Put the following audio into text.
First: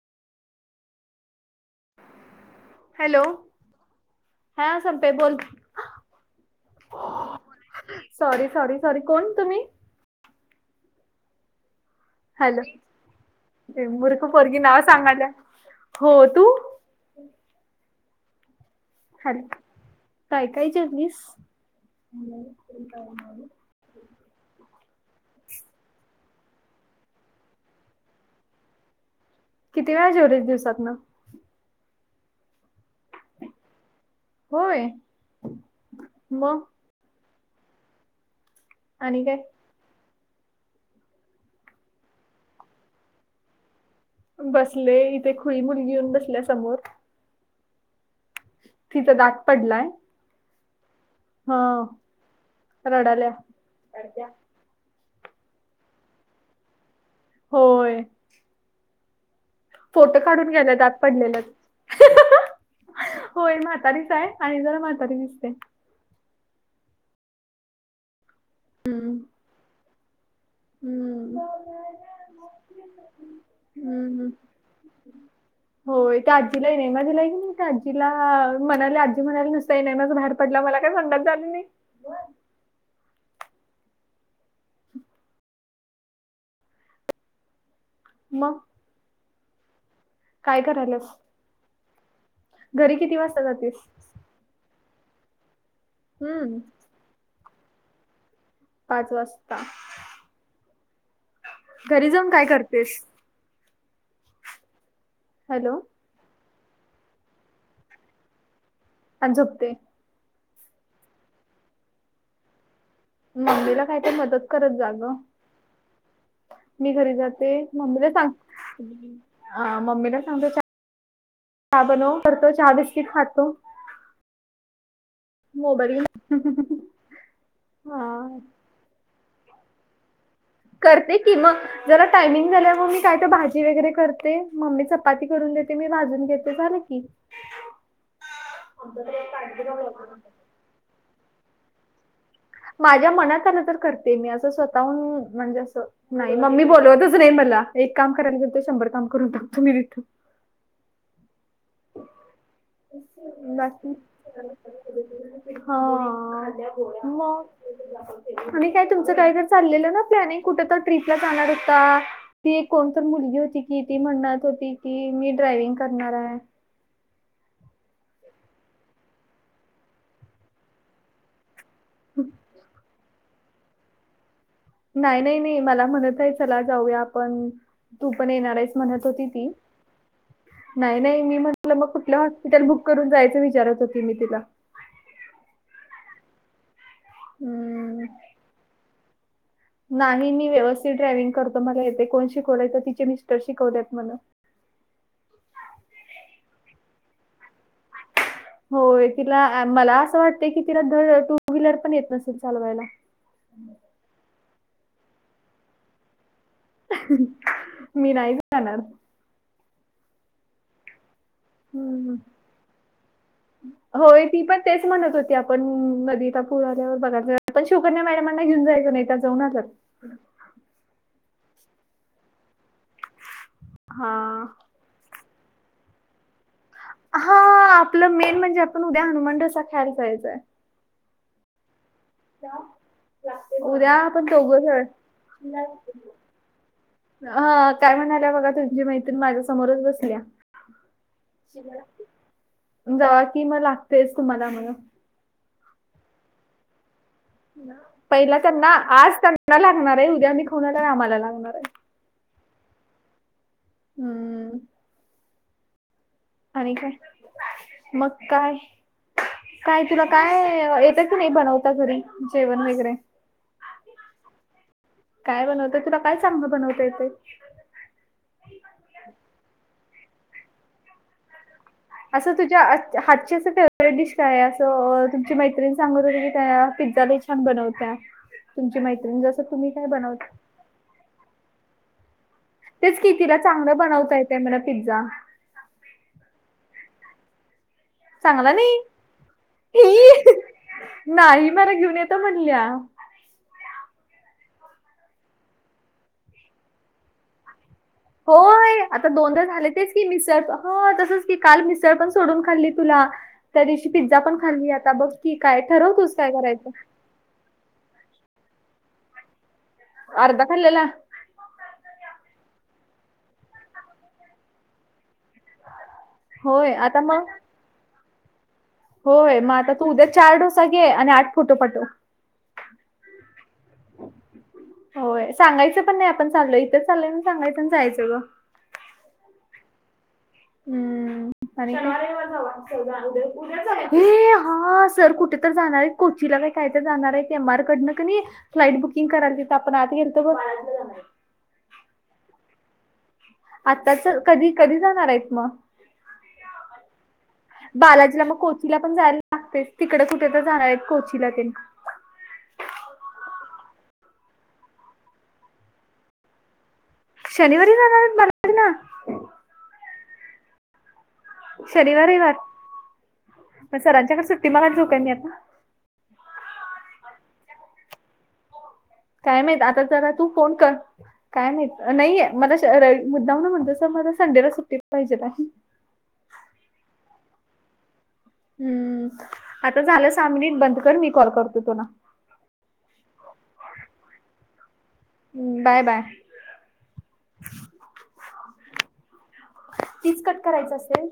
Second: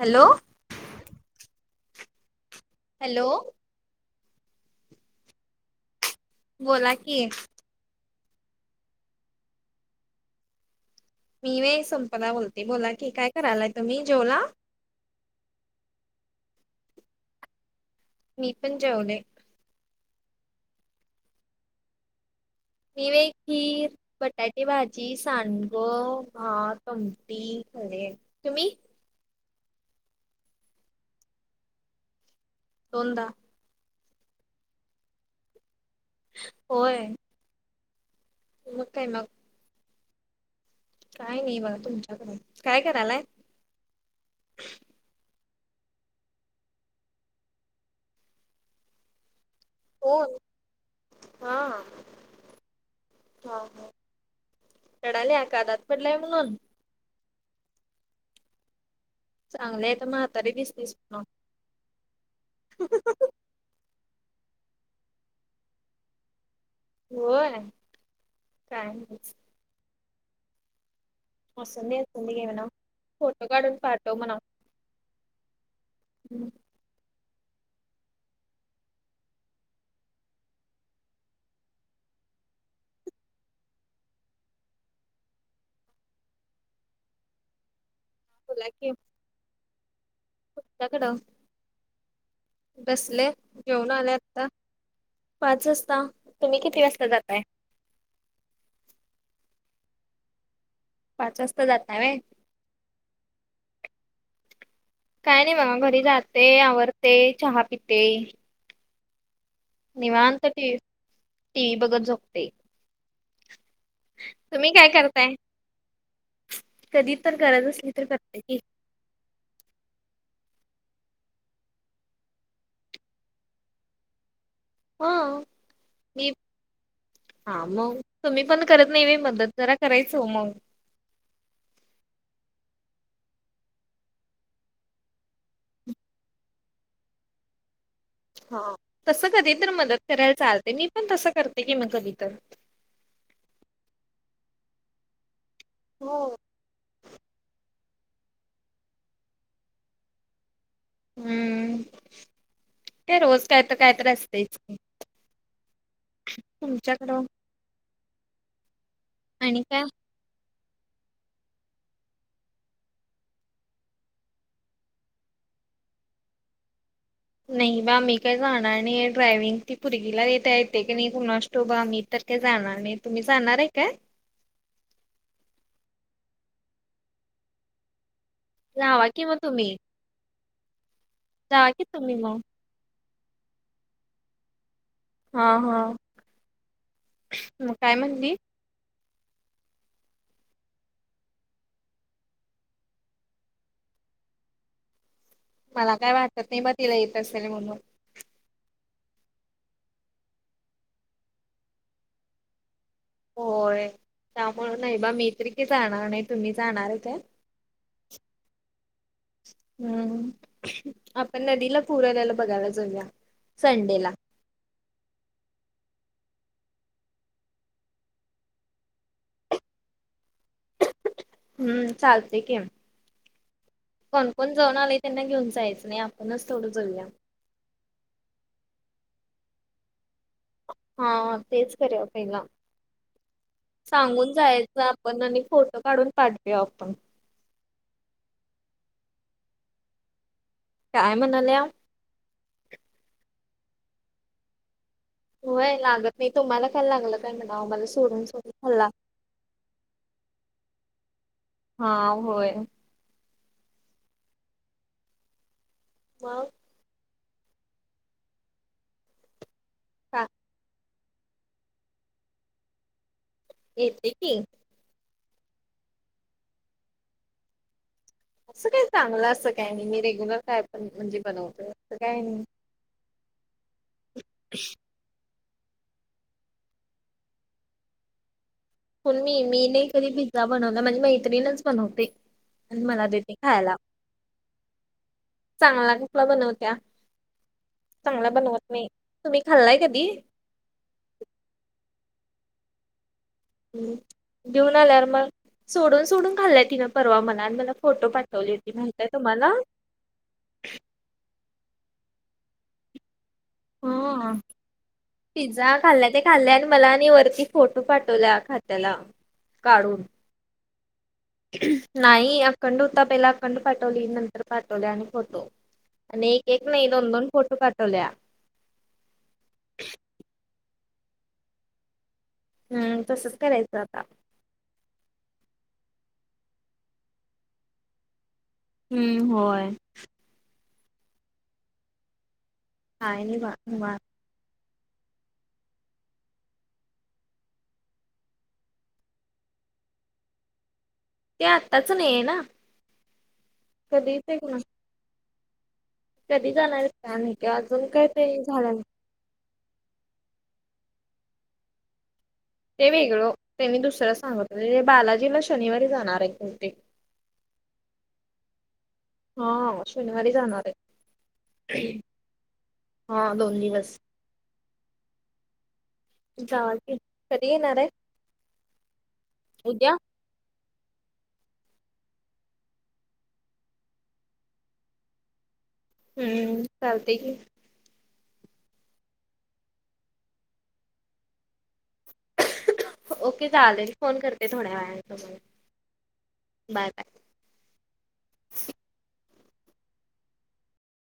Hello? Hello? हा संपे, बोल. बोला की सॉरी, सॉरी, सॉरी, कोण तुम्ही? मी वय संपदा हॅलो बोलते, बोला की, काय करायलाय तुम्ही? मूर्ख जेवला? पोरगी नाव सांगाल्या हो तू? मी पण जेवले. अरे, काय काय जेवलीस? [inaudible] मी व्हय खीर बटाटे भाजी, सांडगं, भात आमटी, तुम्ही? किती वेळा जेवलीस दिवसातन? दोन दा. होय. मग होय. मग का आणि मग. काय काय नाही बघा तुमच्याकडून. काय करालय? बसले इथे खुळी मुलगी येऊन बसल्या समोर. तिचां दात पडलाय. हो. हा रडाल्याड्या. थंडावल्या का दात पडलाय म्हणून? होय. चांगले आहे. तर फोटो काढून म्हातारी गेल्या दात दिसतीस म्हणून पडलेलं, होय म्हातारीच आहे. आणि जरा म्हातारी दिसते. होय, काय. हम्म. असले असं गेमना, फोटो काडून पाठव हम्म म्हणावं. होय त्या आजी सिनेमा दिलाय की नाही आजीला म्हणाले आजी म्हणाला नुसत इिनमाच धाड पडला मला काय संंडास झाली नाही. मग? त्यांचे. काय करायलास? घरी किती बसले वाजता जातेस घेऊन आले आत्ता, पाच वाजता. हम्म तुम्ही किती वाजता जाताय? पाच वाजता, पाच वाजता जाताय घरी व्हय जाऊन काय करतेस? काय नाही बाबा हॅलो घरी जाते, आवरते, चहा पिते आणि झोपते. निवांत टी, टी वी बघत झोपते. मम्मीला काही तरी मदत तुम्ही करत काय जा ग. करताय मी घरी कधी तर जाते गरज असली तर मम्मीला सांग करते की हा मम्मीला सांगतो च, चहा बनव तर तो चहा बिस्किट खातो. हा मोबाईल मी, घेऊन. हा मग हा तुम्ही पण करत नाही वय मदत, जरा करायचं हो मग. करते किंवा जरा टायमिंग झाल्या मग मी काय ते भाजी वगैरे करते मम्मी चपाती करून देते मी भाजून घेते. मग झालं की. [inaudible] ह तसं कधी तर मदत करायला चालते मी पण तसं करते की मग कधी तर. माझ्या मनात आलं तर करते मी असं स्वतःहून म्हणजे असं हो नाही मम् मी बोलवतच नाही मला एक काम करायला जातो शंभर काम करून दो तुम्ही तो. हम्म. ते रोज काय तर बाकी? काय तर असतेच की हा तुमच्याकडं मग. आणि काय तुमचं काहीत आणि काय चाललेलं ना प्लॅनिंग कुठं तर ट्र्रीपला जाणार होता? ती एक कोणतर मुलगी होती की ती म्हणणात होती की मी ड्रायविंग करणार आहे. नाही बा मी काय जाणार नाही ड्रायविंग ती पोरगीला येता येते की नाही कोणा अस तोबा मी तर काय जाणार नाही. तुम्ही जाणार आहे काय? नाही नाही नाही मला म्हणत आहे चला जाऊया आपण तू पण येणार आहे. तेच जावा म्हणत कि होती मग ती, तुम्ही नाही नाही, मी जावा की म्हटलं तुम्ही कुठलं मग हॉस्पिटल बुक करून जायचं विचारत होती मी तिला हा हा. हम्म! मग काय म्हणली? नाही मी व्यवस्थित ड्रायव्हंग करतो, मला येतय, कोण शिकवलय? तर तिचे मिस्टर शिकवलेत म्हण. मला काय वाटत नाही बा, तिला येत असेल म्हणून. होय, तिला मला असं वाटतय की तिला धड टू व्हीलर पण येत नसेल चालवायला. होय, त्यामुळे नाही बा, मी तरी काय जाणार नाही. तुम्ही जाणार आहे काय? मी नाही जाणार हम्म! आपण नदीला पूर हम्म. आल्याल बघायला जाऊ या, संडेला. होय ती पण तेच म्हणत होती, आपण नदीचा पूर आल्यावर बघयला जाऊया, पण शवकन्या मॅडमांना घेऊन जायचं नाही, त्या जाऊन आल्यात. हम्म! चालतंय की, हा कोण-कोण जाऊन आलय त्यांना घेऊन जायचं नाही, आप आपणच तेवढं जाऊया. हा, आपलं मेन म्हणजे, आपण उद्या हनुमान डोसा ख्यायला जायचाय. हा, तेच करूयाव पहिला. उद्या आपण सांगून दोघं जायच जण आपण, आणि फोटो काढून पाठवया आपण. हा, काय म्हणाल्या बघा तुमची मैत्रीण, माझ्या समोरच बसल्या. काय म्हणाल्या? जावा कि म, लागतयच तुम्हाला म. होय लागत नाही, तुम्हाला काल लागला पहिला त्यांना, आज त्यांना लागणार आहे, उद्या आम्ही खाऊन आल्यावर आम्हाला लागणार आहे. हा, होय. हम्म! वाऊ [unintelligible] काय मग काय काय तुला का काय, येत कि नाही बनवता, घरी जेवण वगैरे? येतय की. काय बनवतय तुला काय चांगलं बनवत येतय? असं काही चांगलं असं काय नाही, मी रेग्युलर काय पण म्हणजे बनवतोय. काय असं नाही. तुझ्या हातची असं फेवरेट डिश काय आहे? असं तुमची मैतिण सांगत होते की, त्या पिझ्झा लइ छान बनवत्या. तुमची मैत्रिण जसं, तुम्ही काय बनवता? बनवल, माझी मैत्रीणच बनवते. आणि तेच मला कि, देते तीला खायला चांगलं बनवता येतय म्हण पिझ्झा. चांगला कुठला बनवत्या, चांगल्या बनवत नाही. तुम्ही खाल्लाय कधी? ई! नाही, मला घेऊन येतो म्हणल्या. घेऊन आल्यावर मग, सोडून-सोडून खाल्ल्या त्या तिनं परवा मला, आणि मला फोटो पाठवली होती, होय माहितीय आता दोनदा तुम्हाला? झाले तेच की मिसळ, हा, तसच की, काल मिसळ पण सोडून खाल्ली तुला. त्या दिवशी पिझ्झा हा पण खाल्ली, आता बघ की, काय पिझ्झा ठरव खाल्ला तूच ते काय खाल्ले आणि करायचं? मला आणि वरती फोटो पाठवल्या, खात्याला, काढून. अर्धा खालेला नाही अखंड होता, पहिला अखंड पाठवली, नंतर पाठवल्या आणि फोटो आणि एक-एक होय नाही, आता मग दोन-दोन फोटो पाठवल्या. होय मग आता तू उद्या चार डोसा घे आणि आठ फोटो पाठव. हम्म तसच करायचं आता. होय सांगायचं पण नाही आपण चालोय इथच चालोय म्हणून सांगायच आणि जायचं ग. हम्म होय. हम्म आणि, काय नाही बा निवांत हे हा सर कुठे तर जाणार आहे कोचीला काही काय तर जाणार आहे एम आर कडनं क नाही फ्लाईट बुकिंग करायची तिथं आपण आत गेलतो बग. ते आत्ताच नाही आहे ना. आत्ताच कधी, कधी जाणार आहेत मग? कधी जाणार आहेत काय माहीत अजून काही ते झाला नाही. लागतेस तिकडं कुठे तर जाणार आहेत कोचीला तेन. ते वेगळं त्यांनी दुसरा सांगतले बालाजीला शनिवारी जाणार आहे कोणते. शनिवारी जाणार आहेत बालाजी ला? हा शनिवारी जाणार आहे. शनिवार, रविवार हा दोन मग दिवस सरांच्याकडे सुट्टी मागायला जाऊ का मी आता. जावा की, कधी येणाराय? काय माहित आता जरा तू फोन कर. काय माहीत नाहीये मला मुद्दाम ना म्हणतो सर मला संडेला सुट्टी पाहिजे. हम्म चालते की. हम्म आता झालं सहा मिनिट बंद कर मी कॉल करतो तुला. ओके चालेलल फोन करते थोड्या वेळाने तुमाला. Bye bye bye bye. तीच कट करायच असते न.